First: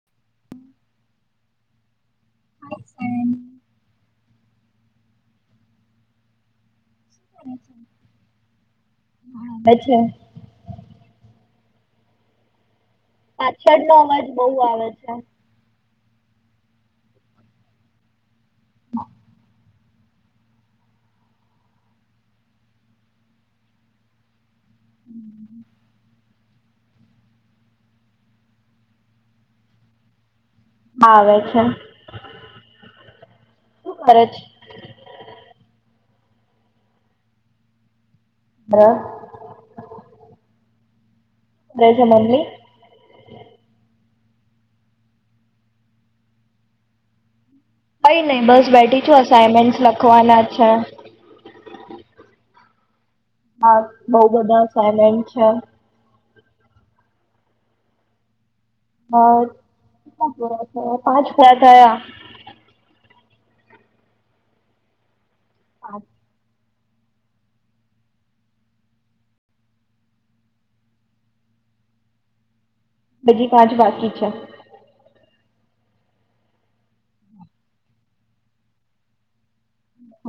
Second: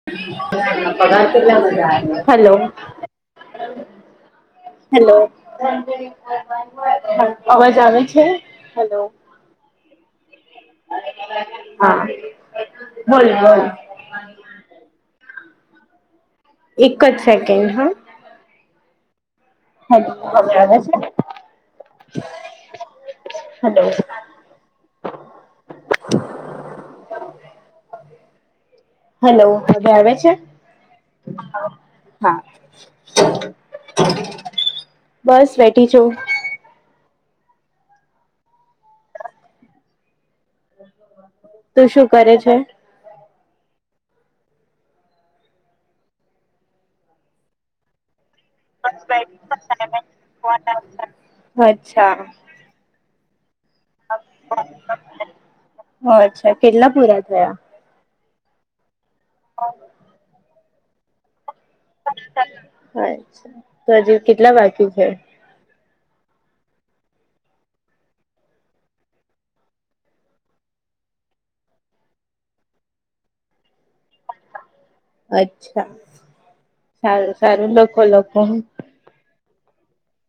[unintelligible] Hello? Hello અવાજ આવે છે હલો? હા એઠલે હા. બોલ બોલ પાછળ નો અવાજ બઉુ આવે છે, એક જ સેકન્ડ હા, હેલો હવે આવે છે હલો? હમ્મ હેલો હવે આવે છે હા આવે છે. હા ખરે જ બસ વેઠી છો. હરા. તું શું કરે છે? કઈ નઈ બસ બેઠી છું અસાાઈનમેન્ટ લખવાના છે. અચ્છા. હા બઉ બધા સાેલેન્ટ છે. ઓ અચ્છા કેટલા પૂરા થયા? હચ, વરા થયા પાંચ વરા થયા. તો હજી કેટલા બાકી છે? હા. [inaudible] બજી પાંચ બાકી છા. અચ્છા, સારું સારું લખો લખો. મ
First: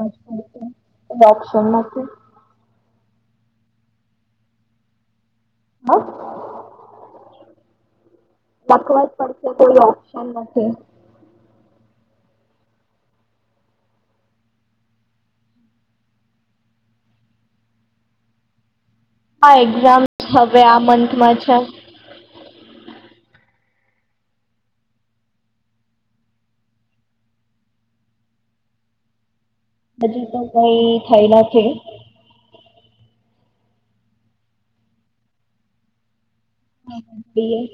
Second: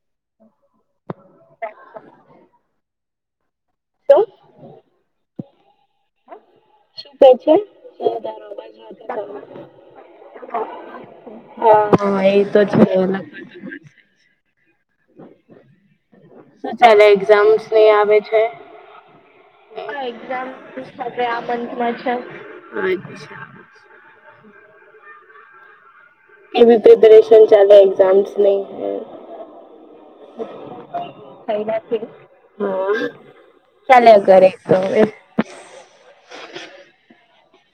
ડોપશનમાં. શમ. [unintelligible] હા? હ શું કેહે છે? તારો અવાજ નથી દખવત પડત થયો. કોઈ ઓપ્શન નથી. હા હા એતો જખ શું ચાલે એક્ઝામ્સ નઈ આવે છે? હા એક્ઝામ હવે આ મંથમાં આ છે. બમાં છે. એ પ્રિપરેશન ચાલે એક્ઝામ્સ નહીં હૈ. હજુ તો કઈ થયેલા કે? થઈ નથી. હા, ચાલે ઘર તો. હાએ.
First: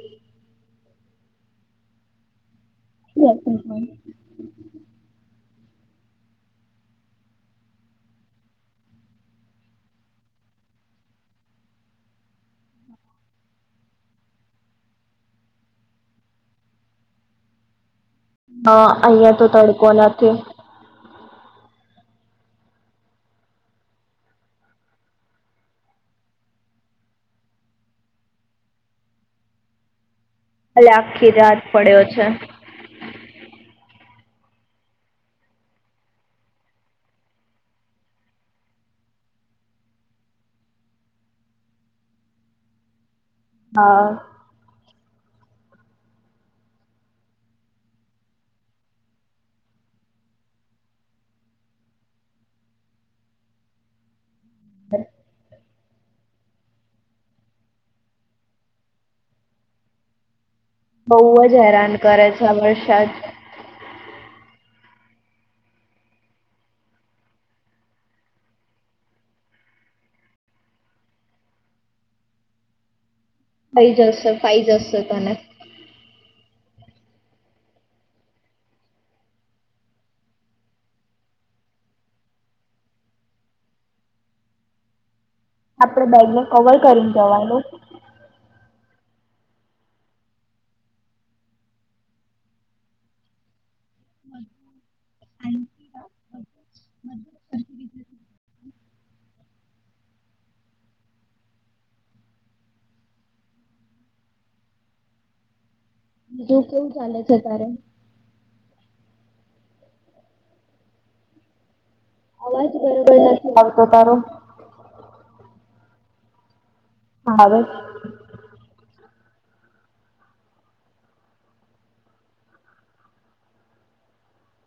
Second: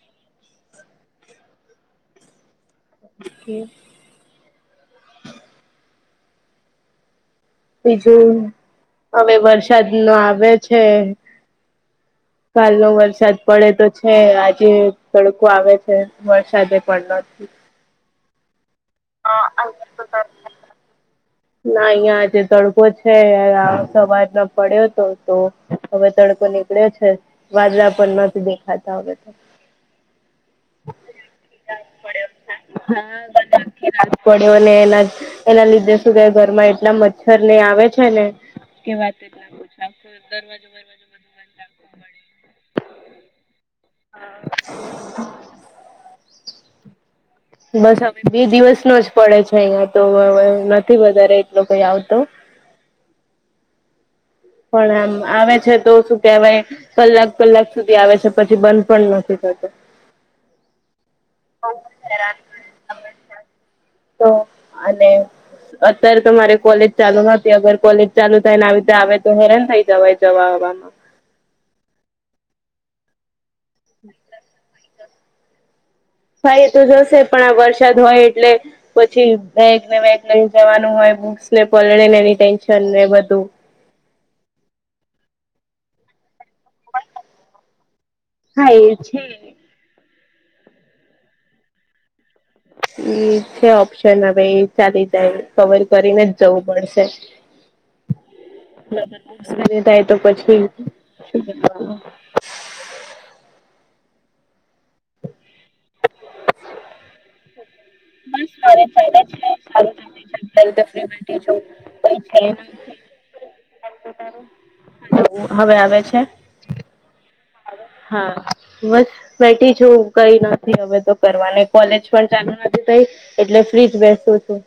બ [unintelligible] બીજું, હવે વરસાદ નો આવે છે. [inaudible] કાલનો વરસાદ પડે તો છે આજે તડકો આવે છે વરસાદ પણ નથી. હા અહિયાં તો હા તડકો અહીંયા તો નથી. તડકો ના અહિયાં જે તડકો છે આ સવારમાં પડ્યો હતો તો. હવે તડકો નીકળ્યો છે, વાદળા પણ નથી દેખાતા હવે. અ આખી રાત પડ્યો છે. હા બ પડ્યો ને એના એના લીધે શું કે ઘરમાં એટલા મચ્છર ને આવે છે ને. કે વાતે જ આખ દરવાજો બરવાજો બધું હા. [inaudible] બસ હવે બે દિવસ નો જ પડે છે અહિયાં તો હવે નથી વધારે એટલો કઈ આવતો. પણ આમ આવે છે તો શ કવાય, કલાક કલાક સુધી આવે છે પછી બંધ પણ નથી થતો. બહુ જ હેરાન કરે છે આ વર્ષાદ. તો અને અત્યારે તો મારે કોલેજ ચાલુ નતી અગર કોલેજ ચાલુ થાય ને રીતે આવે તો હેરાન થઈ જવાય જવાવામાં. ફાઈ જસ્ત ફાઈ જસ્ત તને. ભાઈ એ તો જશે પણ આ વરસાદ હોય એટલે પછી બેગને [unintelligible] લઈ જવાનું હોય બુક્સ ને પલળે ને એની ટેન્શન ને બધું આપડે બેગને કવર કરીને જવાનું હા એ છે. એ છે ઓપ્શન ન હવે ચાલી જાય કવર કરીને જ જવું પડશે [unintelligible] તો પછી શું કરવાનું [inaudible] બીજું કેવું ચાલે છે તારે [unintelligible] આવાજ બરોબર નથી આવતો તારો એ હવે આવે છે. હા આવે છે. હા બસ બેઠી છું કઈ નથી હવે તો કરવાની કોલેજ પણ ચાલુ નથી કઈ એટલે ફ્રીજ બેસું છું.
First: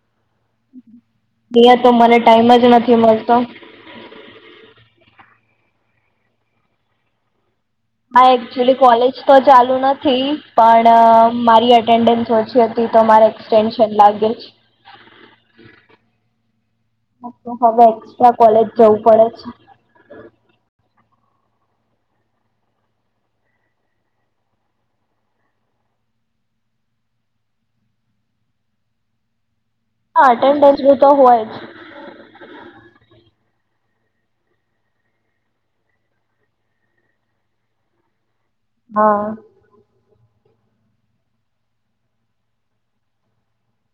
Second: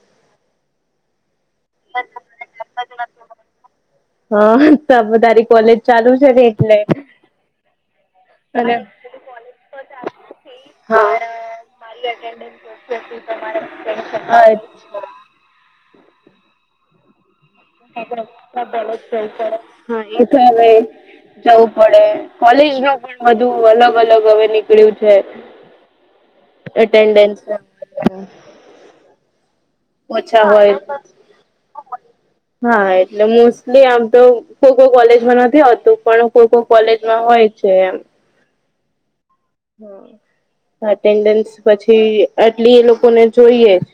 ઘરે તો મને ટાઈમ જ નથી મળતો હા ત તારી કોલેજ ચાલુ છે ને એટલે હ અને એકચુલી કોલેજ તો ચાલુ નથી હા પણ મારી એટેન્ડન્સ ઓછી હતી તો મારે ટટેન્શન લાગે છે. આ હવે એક્સ્ટ્રા કોલેજ જવું પડે છે. હા એ તો હવે જવું પડે કોલેજ ન પણ બધું અલગ અલગ હવે નીકળ્યું છે. અટેન્ડન્સ હા ઓછા હોય એટેન્ડન્સ તો હોય જ હા એટલે મોસ્ટલી આમ તો કોક કોલેજમાં નથી આવતું પણ કોક કોલેજમાં હોય છે એમ હા હ એટેન્ડન્સ પછી આટલી એ લોકોને જોઈએ જ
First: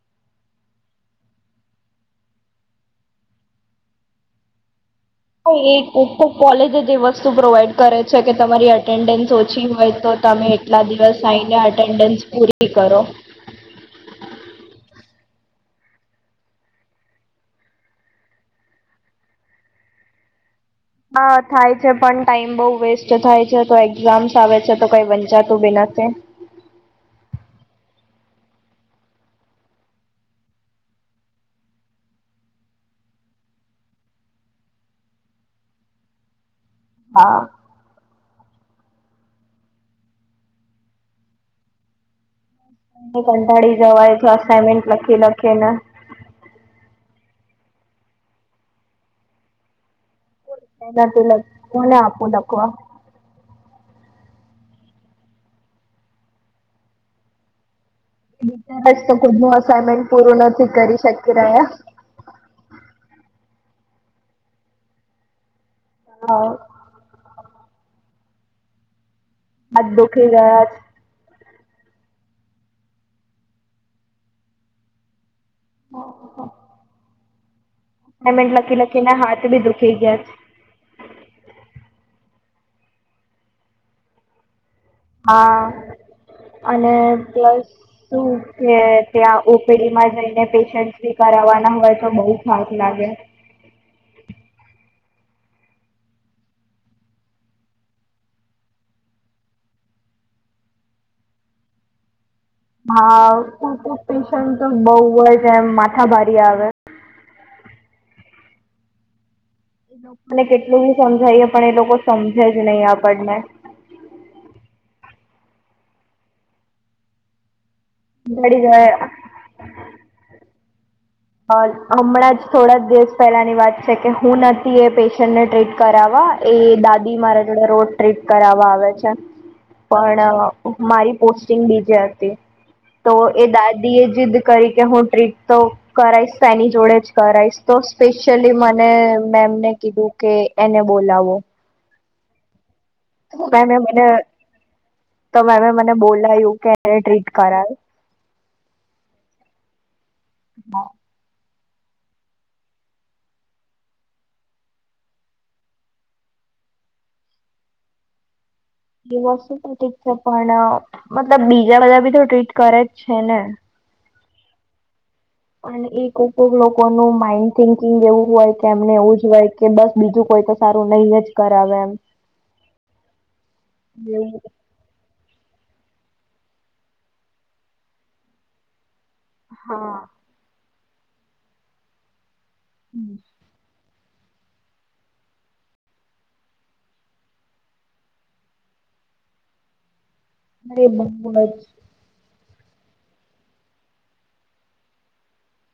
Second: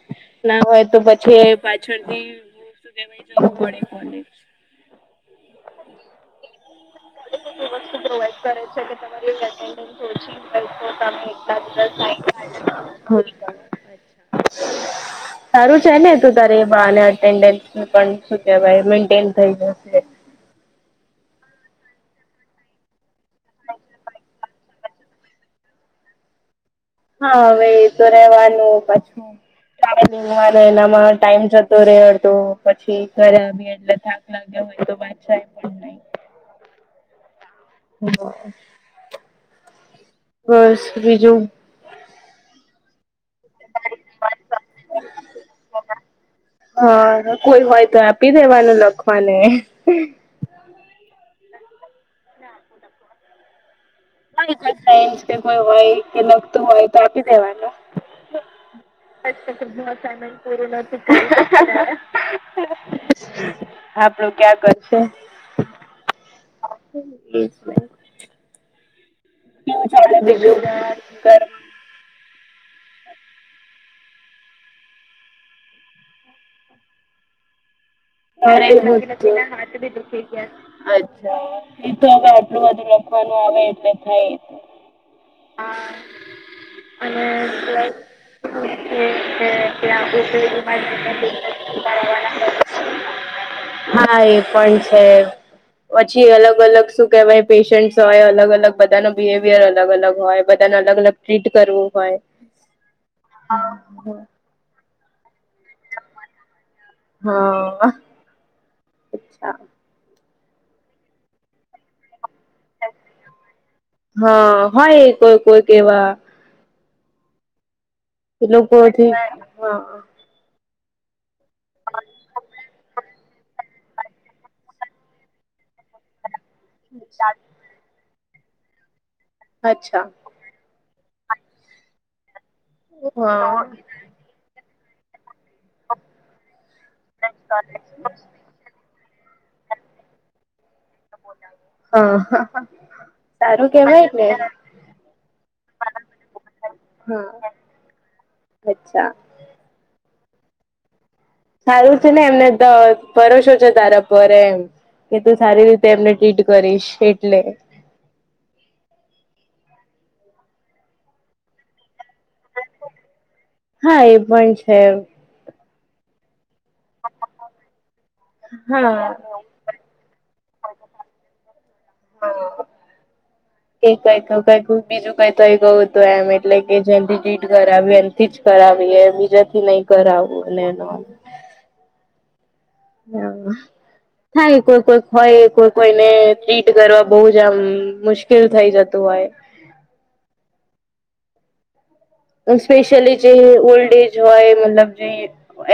ના હોય તો પછી પાછળથી વતુ કેવાય જવું પડે કોને એ કોક કોક કોલેજ એ વસ્તુ શું પ્રોવાઈડ કરે છે કે તમારી એટેન્ડન્સ ઓછી હોય તો તમે એટલા દિવસ થઈને એટેન્ડન્સ પૂરી [unintelligible] કરો અચ્છા [inaudible] તારું છે ને તું તારી એને એટેન્ડન્ટસ નું પણ શું કેવાય મેન્ટેન થઈ જાય હા થાય છે પણ ટાઈમ બહુ વેસ્ટ થાય છે તો એક્ઝામ્સ આવે છે તો કઈ વંચાતું બી નથી છે. હા હવે એ તો રેવાનું પાછું એના માં ને એનામાં ટાઈમ જતો રે અડધો પછી ઘરે આવીએ એટલે થાકી હોય તો [unintelligible] હા હા બસ બીજું કંટાળી જવાય તો અસાનમેન્ટ લખી લખે ને હા કોઈ હોય તો આપી દેવાનું લખવાને એના પેલા કોને આપું લખવા? કોઈ સાયન્સ કે કોઈ હોય કે લખતું હોય તો આપી દેવાનું. બિચારા જ તો ખુદ નું [inaudible] અસાઇનમેન્ટ અસાઇમેન્ટ નથી પૂરું નહોતું કરી શકી થયું રહ્યા ત્યારે આપડું ક્યાં કરશે. હા [inaudible] કેવું હાથ ચાલે દુખી બીજું ગયા છે, [inaudible] ઓહ! હો [inaudible] ના હાથ ભી દુખી ગયા છે. અચ્છા એ તો હવે આટલું બધું લખવાનું આવે એટલે થાય. હા અને પ્લસ શું કે ત્યાં ઓપીડીમાં જઈને પેશન્ટથી કરવાના હોય તો બહુ થાક લાગે. હા એ પણ છે. પછી અલગ અલગ શું કેવાય પેશન્ટસ હોય, અલગ અલગ બધાનો બિહેવિયર અલગ અલગ હોય. બધાને અલગ અલગ ટ્રીટ કરવું હોય. હા અમુક અમુક પેશન્ટ તો બહુ જ એમ માથા ભારી આવે. હા અને લોકોને કેટલું બી સમજાઈએ પણ એ લોકો સમજે જ નહીં આપણને. હહ હોય એ કોઈક કોઈક એવા એ કંટાળી લોકો ગયા એથી હહ અ હમણાં જ થોડા દિવસ પહેલાંની વાત છે કે હું નથી એ પેશન્ટને ટ્રીટ કરાવવા એ દાદી મારા જોડે રોજ ટ્રીટ કરાવા આવે છે. અચ્છા પણ મારી પોસ્ટિંગ બીજે હતી. તો એ હા દાદીએ જિદ કરી કે હું ટ્રીટ તો કરાઈશ ત એની જોડે જ કરાઈસ. તો સ્પેશિયલી મને મેમને કીધું કે એને બોલાવો. અ હ હ મેમે મને તો મેમે મને બોલાયું કે એને ટ્રીટ હા કરાવ. અચ્છા. હા સારું છે ને એમને તો ભરોસો છે તારા પર એમ. કે તું સારી રીતે એમને ટ્રીટ કરીશ એટલે. એ વસ્તુ તો ઠીક છે. પણ મતલબ બીજા બધા બી તો ટ્રીટ કરે જ છે ને. હા એ પણ છે એમ. અને એ કોક કોક લોકોનું માઈન્ડ થિંકિંગ એવું હોય કે હા એમને એવું જ હોય. કે બસ બીજું કોઈ તો સારું નહી જ કરાવે એમ. હા એ કઈક એવું કઈક બીજું કઈ થઈ ગયું હતું એમ એટલે કે જેનથી ટ્રીટ કરાવી એનથી જ કરાવી એમ. જેથી નહી હા કરાવું અને નોન હા હા એ કોઈક કોઈક હોય કોઈ કોઈને ટ્રીટ કરવા બહુ જ આમ મુશ્કેલ થઈ જતું હોય. અરે બહુ જ. અ સ્પેશિયલી જે ઓલ્ડએજ હોય મતલબ જે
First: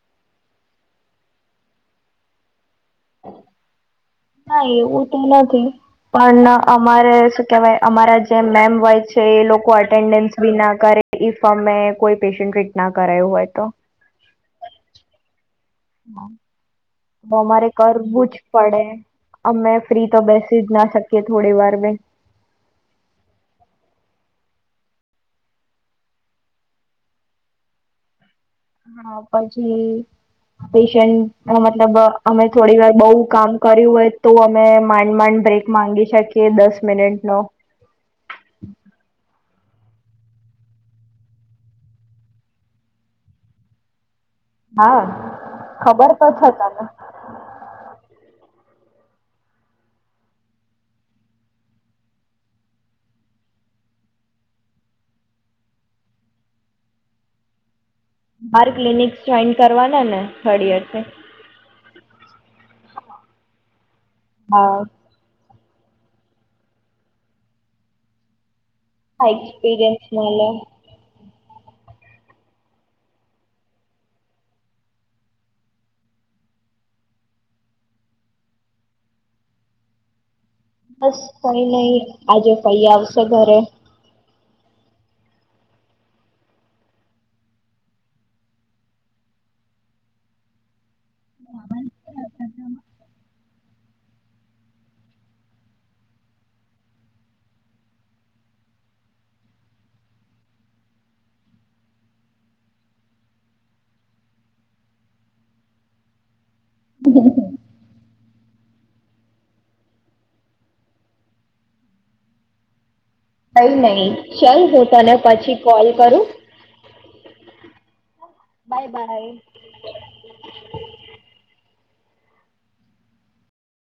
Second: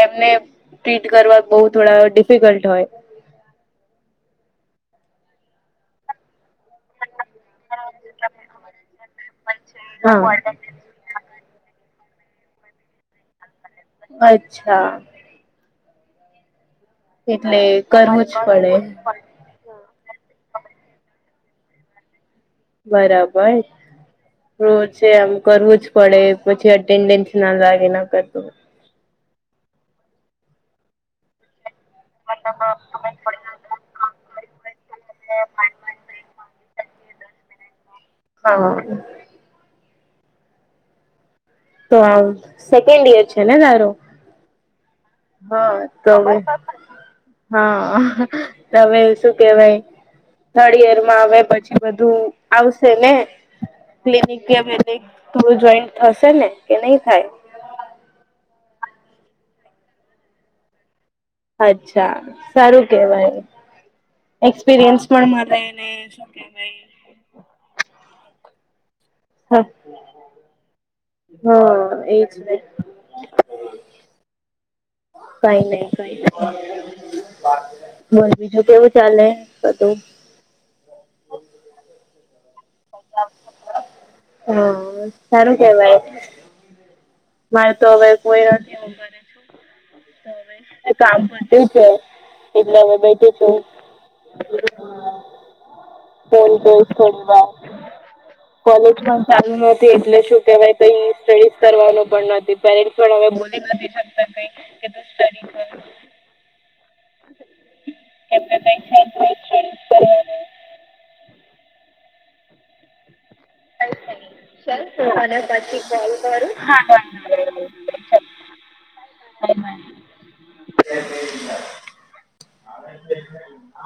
એમને ટ્રીટ કરવા બહુ થોડા ડિફિકલ્ટ હોય. [inaudible] ના એવું તો નથી, પન અમારે કેવાય અમારા જે મેમ હોય છે એ લોકો હા અટેન્ડન્સ બી ના કરે. ઇફ અમે કોઈ પેશન્ટ ટ્રીટ ના કરાયું હોય તો. અચ્છા. હ અમારે કરવું જ પડે. અમે ફ્રી તો બેસી જ ના શકીએ થોડી વાર બી. બરાબર. રોજે એમ કરવું જ પડે પછી અટેન્ડન્સ ના લાગે ના કરતું. હા પછી, પેશન્ટ મતલબ અ અમે થોડી વાર બઉ કામ કર્યું હોય તો અમે માંડ માંડ બ્રેક માંગી શકીએ. કે દસ મિનિટ નો. હા. તો આમ સેકન્ડ ઈયર છે ને તારો? હા હા ખબર તો તમે? છે તને હા, તમે શું કેવાય થર્ડ યર માં આવે પછી બધું આવશે ને? ક્લિનિક કે પ જોઈ થશે ને કે નહી થાય? બાર ક્લિનિક જોઈન કરવાના ને થર્ડ યર. અચ્છા સારું કેવાય હા એક્સપિરિયન્સ ર ને શું કેહેવાય. હા એક્સપિરિયન્સ મલ. હા એજ ને. [inaudible] કઈ નહી કઈ. બસ બીજું કેવું ચાલે બધું? બસ કઈ નહી આજે કઈ આવશે ઘરે. હા સારું કેવાય. મારે તો હવે કોઈ નથી. છું. [inaudible] કામ કરત છે, એટલે અમે બેઠી છું. ફોન છો. હ [inaudible] કોલેજ પણ ચાલુ ન એટલે શું કેવાય તો સ્ટડીઝ કરવાનું પણ નથી. પેસ હ બો નથી શ કે ત સ્ટડી કર [unintelligible] [inaudible] એમને કઈક [unintelligible] કઈ નહી ચાલ હું તને પછી કોલ કરું. Bye by.